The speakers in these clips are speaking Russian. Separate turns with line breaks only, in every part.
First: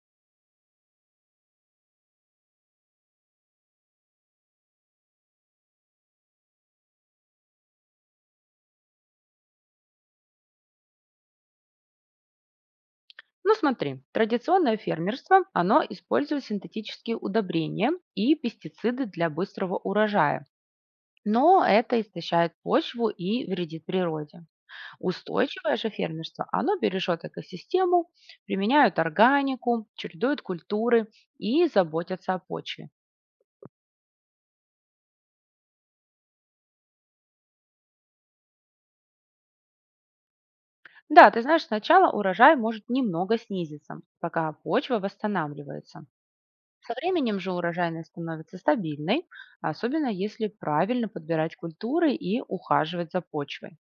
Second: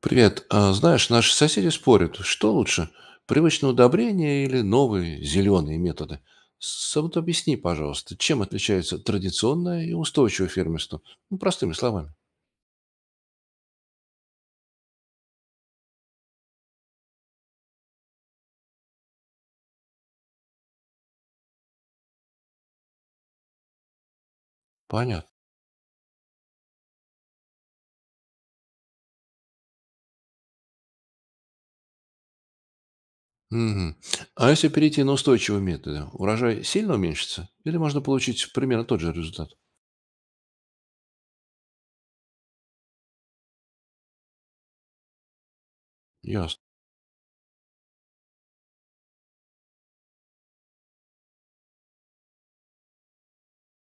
Привет. А, знаешь, наши соседи спорят, что лучше, привычные удобрения или новые зеленые методы. А вот объясни, пожалуйста, чем отличается традиционное и устойчивое фермерство? Ну, простыми словами.
Ну смотри, традиционное фермерство, оно использует синтетические удобрения и пестициды для быстрого урожая. Но это истощает почву и вредит природе.
Понятно.
Устойчивое же фермерство, оно бережет экосистему, применяют органику, чередуют культуры и заботятся о почве.
Мгм. А если перейти на устойчивые методы, урожай сильно уменьшится? Или можно получить примерно тот же результат?
Да, ты знаешь, сначала урожай может немного снизиться, пока почва восстанавливается.
Ясно.
Со временем же урожайность становится стабильной, особенно если правильно подбирать культуры и ухаживать за почвой.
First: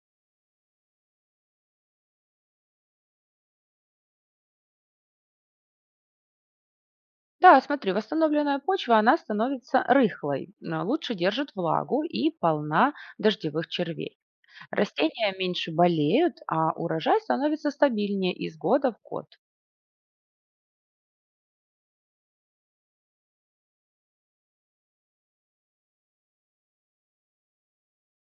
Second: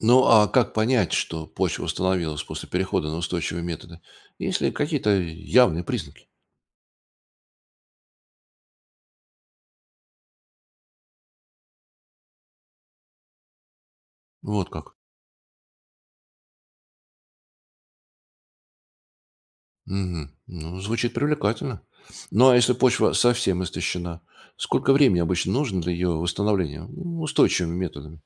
Ну, а как понять, что почва восстановилась после перехода на устойчивые методы? Есть ли какие-то явные признаки?
Да, смотри, восстановленная почва, она становится рыхлой, но лучше держит влагу и полна дождевых червей.
Вот как.
Растения меньше болеют, а урожай становится стабильнее из года в год.
Мгм. Ну, звучит привлекательно. Ну, а если почва совсем истощена, сколько времени обычно нужно для ее восстановления устойчивыми методами?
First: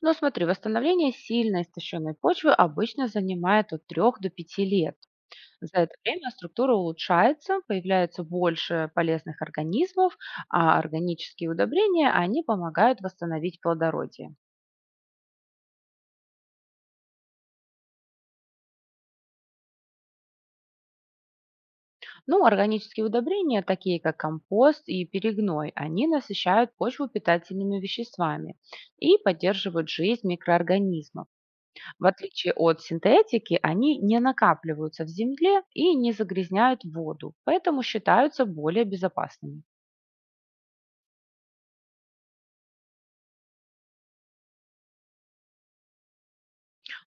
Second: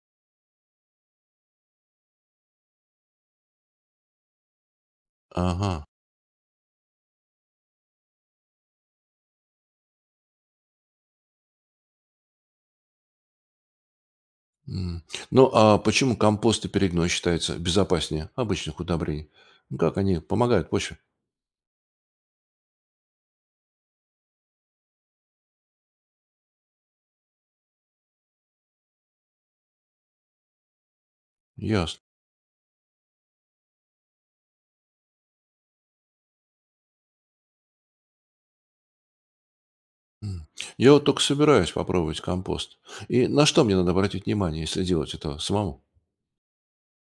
Но смотри, восстановление сильно истощенной почвы обычно занимает от 3 до пяти лет.
Ага.
За это время структура улучшается, появляется больше полезных организмов, а органические удобрения, они помогают восстановить плодородие.
М. Ну, а почему компост и перегной считаются безопаснее обычных удобрений? Ну, как они помогают почве?
Ну, органические удобрения, такие как компост и перегной, они насыщают почву питательными веществами и поддерживают жизнь микроорганизмов.
Ясно.
В отличие от синтетики, они не накапливаются в земле и не загрязняют воду, поэтому считаются более безопасными.
М. Я вот только собираюсь попробовать компост. И на что мне надо обратить внимание, если делать это самому?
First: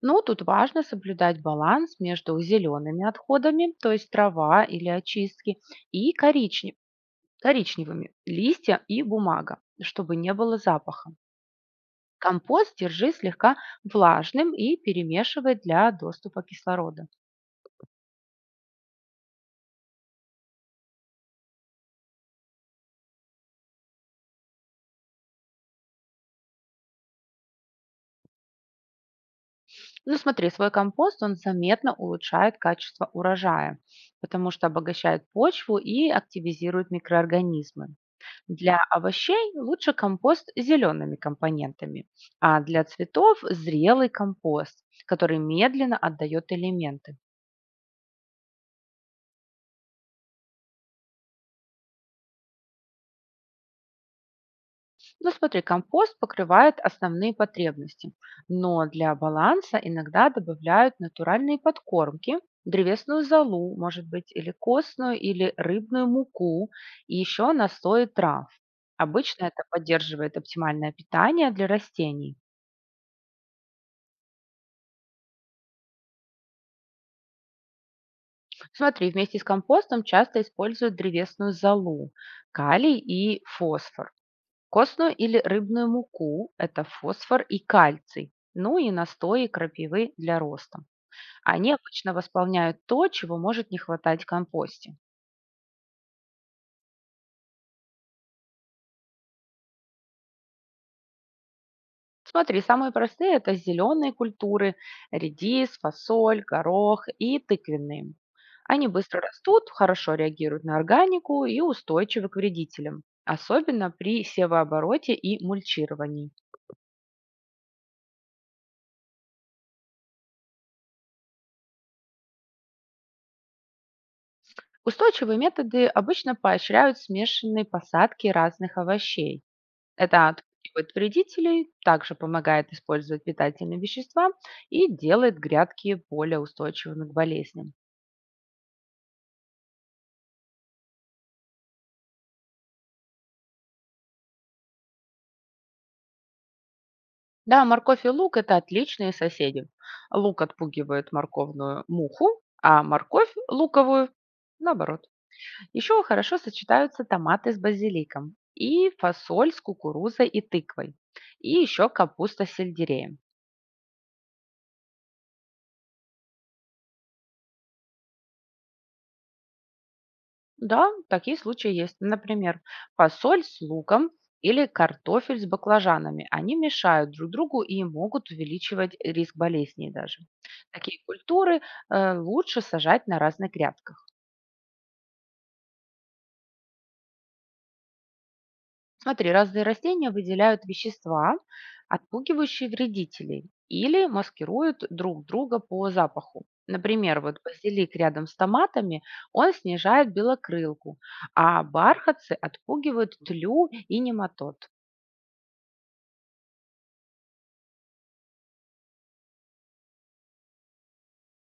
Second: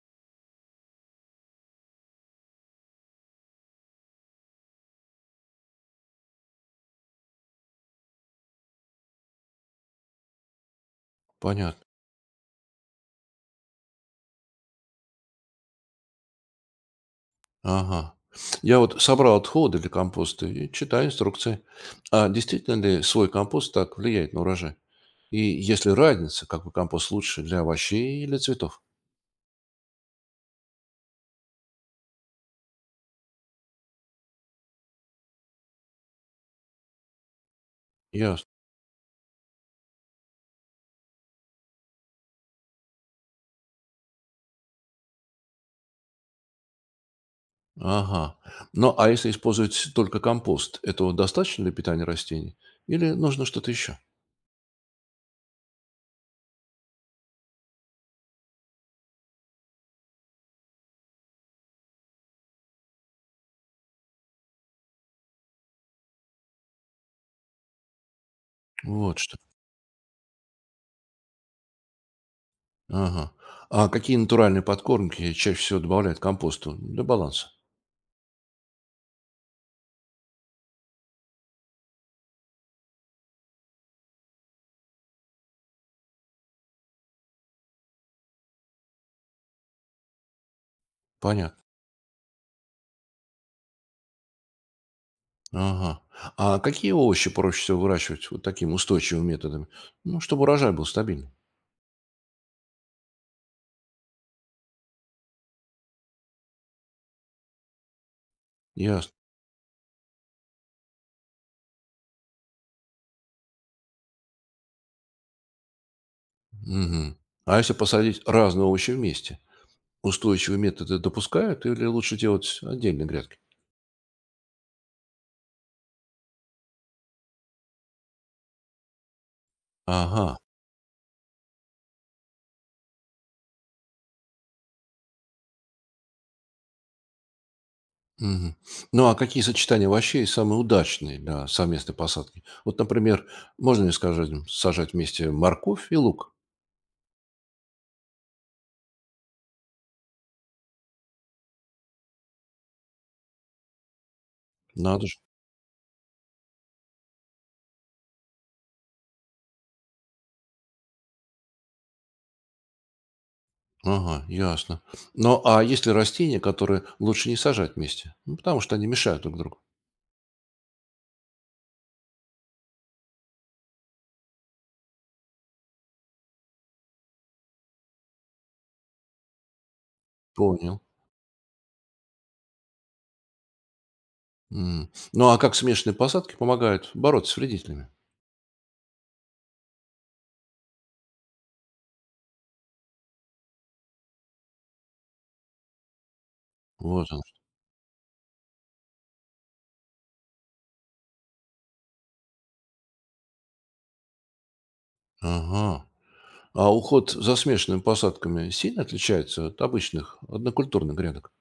Ну, тут важно соблюдать баланс между зелеными отходами, то есть трава или очистки, и коричневыми — листья и бумага, чтобы не было запаха.
Понятно.
Компост держи слегка влажным и перемешивай для доступа кислорода.
Ага. Я вот собрал отходы для компоста и читаю инструкции. А действительно ли свой компост так влияет на урожай? И если разница, какой компост лучше для овощей или цветов?
Ну, смотри, свой компост, он заметно улучшает качество урожая, потому что обогащает почву и активизирует микроорганизмы.
Ясно.
Для овощей лучше компост с зелеными компонентами, а для цветов — зрелый компост, который медленно отдает элементы.
Ага. Ну, а если использовать только компост, этого достаточно для питания растений? Или нужно что-то еще?
Ну, смотри, компост покрывает основные потребности, но для баланса иногда добавляют натуральные подкормки, древесную золу, может быть, или костную, или рыбную муку, и еще настои трав.
Вот что.
Обычно это поддерживает оптимальное питание для растений.
Ага. А какие натуральные подкормки чаще всего добавляют к компосту для баланса?
Смотри, вместе с компостом часто используют древесную золу, калий и фосфор. Костную или рыбную муку — это фосфор и кальций. Ну и настои крапивы для роста.
Понятно.
Они обычно восполняют то, чего может не хватать в компосте.
Ага. А какие овощи проще всего выращивать вот такими устойчивыми методами? Ну, чтобы урожай был стабильный.
Смотри, самые простые — это зеленые культуры — редис, фасоль, горох и тыквенные. Они
Ясно.
быстро растут, хорошо реагируют на органику и устойчивы к вредителям, особенно при севообороте и мульчировании.
Мгм. А если посадить разные овощи вместе? Устойчивые методы допускают или лучше делать отдельные грядки?
Устойчивые методы обычно поощряют смешанные посадки разных овощей.
Ага.
Это отпугивает вредителей, также помогает использовать питательные вещества и делает грядки более устойчивыми к болезням.
Мгм. Ну, а какие сочетания овощей самые удачные для совместной посадки? Вот, например, можно ли, скажем, сажать вместе морковь и лук?
Да, морковь и лук — это отличные соседи. Лук отпугивает морковную муху, а морковь — луковую, наоборот.
Надо же.
Еще хорошо сочетаются томаты с базиликом и фасоль с кукурузой и тыквой, и еще капуста с сельдереем.
Ага, ясно. Ну, а есть ли растения, которые лучше не сажать вместе? Ну, потому что они мешают друг другу.
Да, такие случаи есть. Например, фасоль с луком или картофель с баклажанами. Они мешают друг другу и могут увеличивать риск болезней даже.
Понял.
Такие культуры лучше сажать на разных грядках.
М. Ну, а как смешанные посадки помогают бороться с вредителями?
Смотри, разные растения выделяют вещества, отпугивающие вредителей или маскируют друг друга по запаху.
Вот
Например,
оно.
вот базилик рядом с томатами, он снижает белокрылку, а бархатцы отпугивают тлю и нематод.
Ага. А уход за смешанными посадками сильно отличается от обычных однокультурных грядок?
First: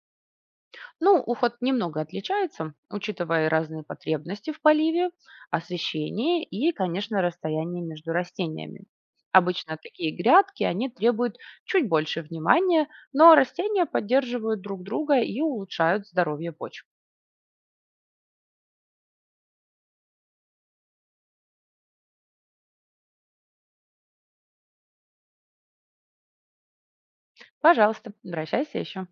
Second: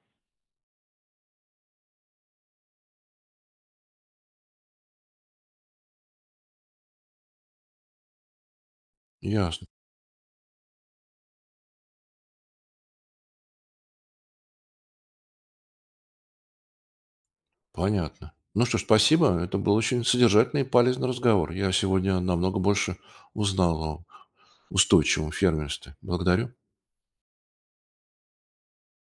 Ну, уход немного отличается, учитывая разные потребности в поливе, освещение и, конечно, расстояние между растениями.
Ясно.
Обычно такие грядки, они требуют чуть больше внимания, но растения поддерживают друг друга и улучшают здоровье почв.
Понятно. Ну что ж, спасибо. Это был очень содержательный и полезный разговор. Я сегодня намного больше узнал о устойчивом фермерстве. Благодарю.
Пожалуйста, обращайся еще.